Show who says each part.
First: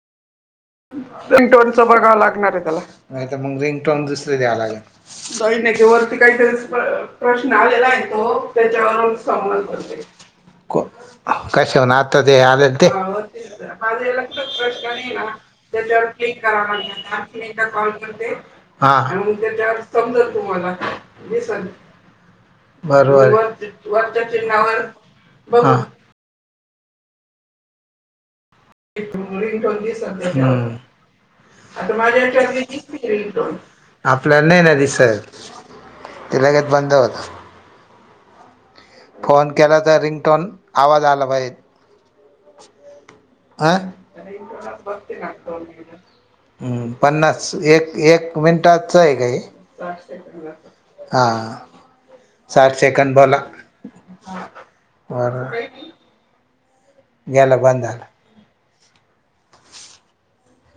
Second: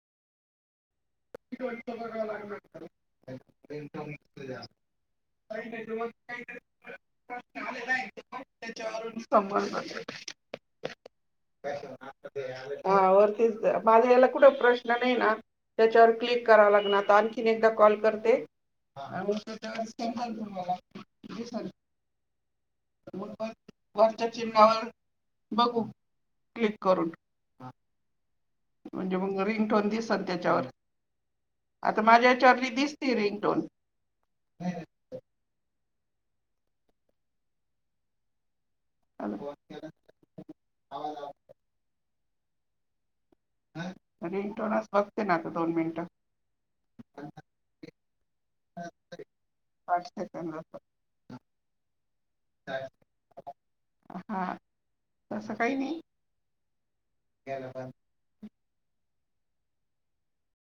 Speaker 1: रिंगटोनच बघावं
Speaker 2: हावर
Speaker 1: लागणार आहे त्याला, नाही त मग रिंगटोन दुसरी द्यावा लागेल दैनकीवरती काहीतरी प्रश्न आलेला आहे तो त्याच्यावरून सामन भरते को. कशावरून आता ते आलेल ते,
Speaker 2: तेच माझ्या याला कुठं प्रश्न नाही ना
Speaker 1: त्याच्यावर क्लिक
Speaker 2: करावं
Speaker 1: कराव
Speaker 2: लागणार
Speaker 1: लाग
Speaker 2: आता आणखीन
Speaker 1: आणखीदा
Speaker 2: एकदा
Speaker 1: कॉल करतेग
Speaker 2: करते आणि
Speaker 1: त्यावर
Speaker 2: त्याच्यावर
Speaker 1: समजल
Speaker 2: समजाल
Speaker 1: तुमला
Speaker 2: तुम्हाला
Speaker 1: दिसल वरच्या चिन्हावर बघ.
Speaker 2: बघू क्लिक करून. म्हणजे मग रिंगटोन दिसल त्याच्यावर आता माझ्या याच्यावरली दिसते रिंगटोन
Speaker 1: आपल्या नाही ना दिसात. ते लगेच बंद होतं. फोन केला तर रिंगटोन आवाज आला पाहिजेत. [unintelligible] अं
Speaker 2: रिंगटोनच बघते ना आता दोन मिनिटं
Speaker 1: हम् पन्नास एक एक मिनटाच आहे का हे
Speaker 2: आठ सेकंद
Speaker 1: साठ सेकंड बोला,
Speaker 2: हा
Speaker 1: बरं.
Speaker 2: तसं काही नाही
Speaker 1: गेलं बंद झालं.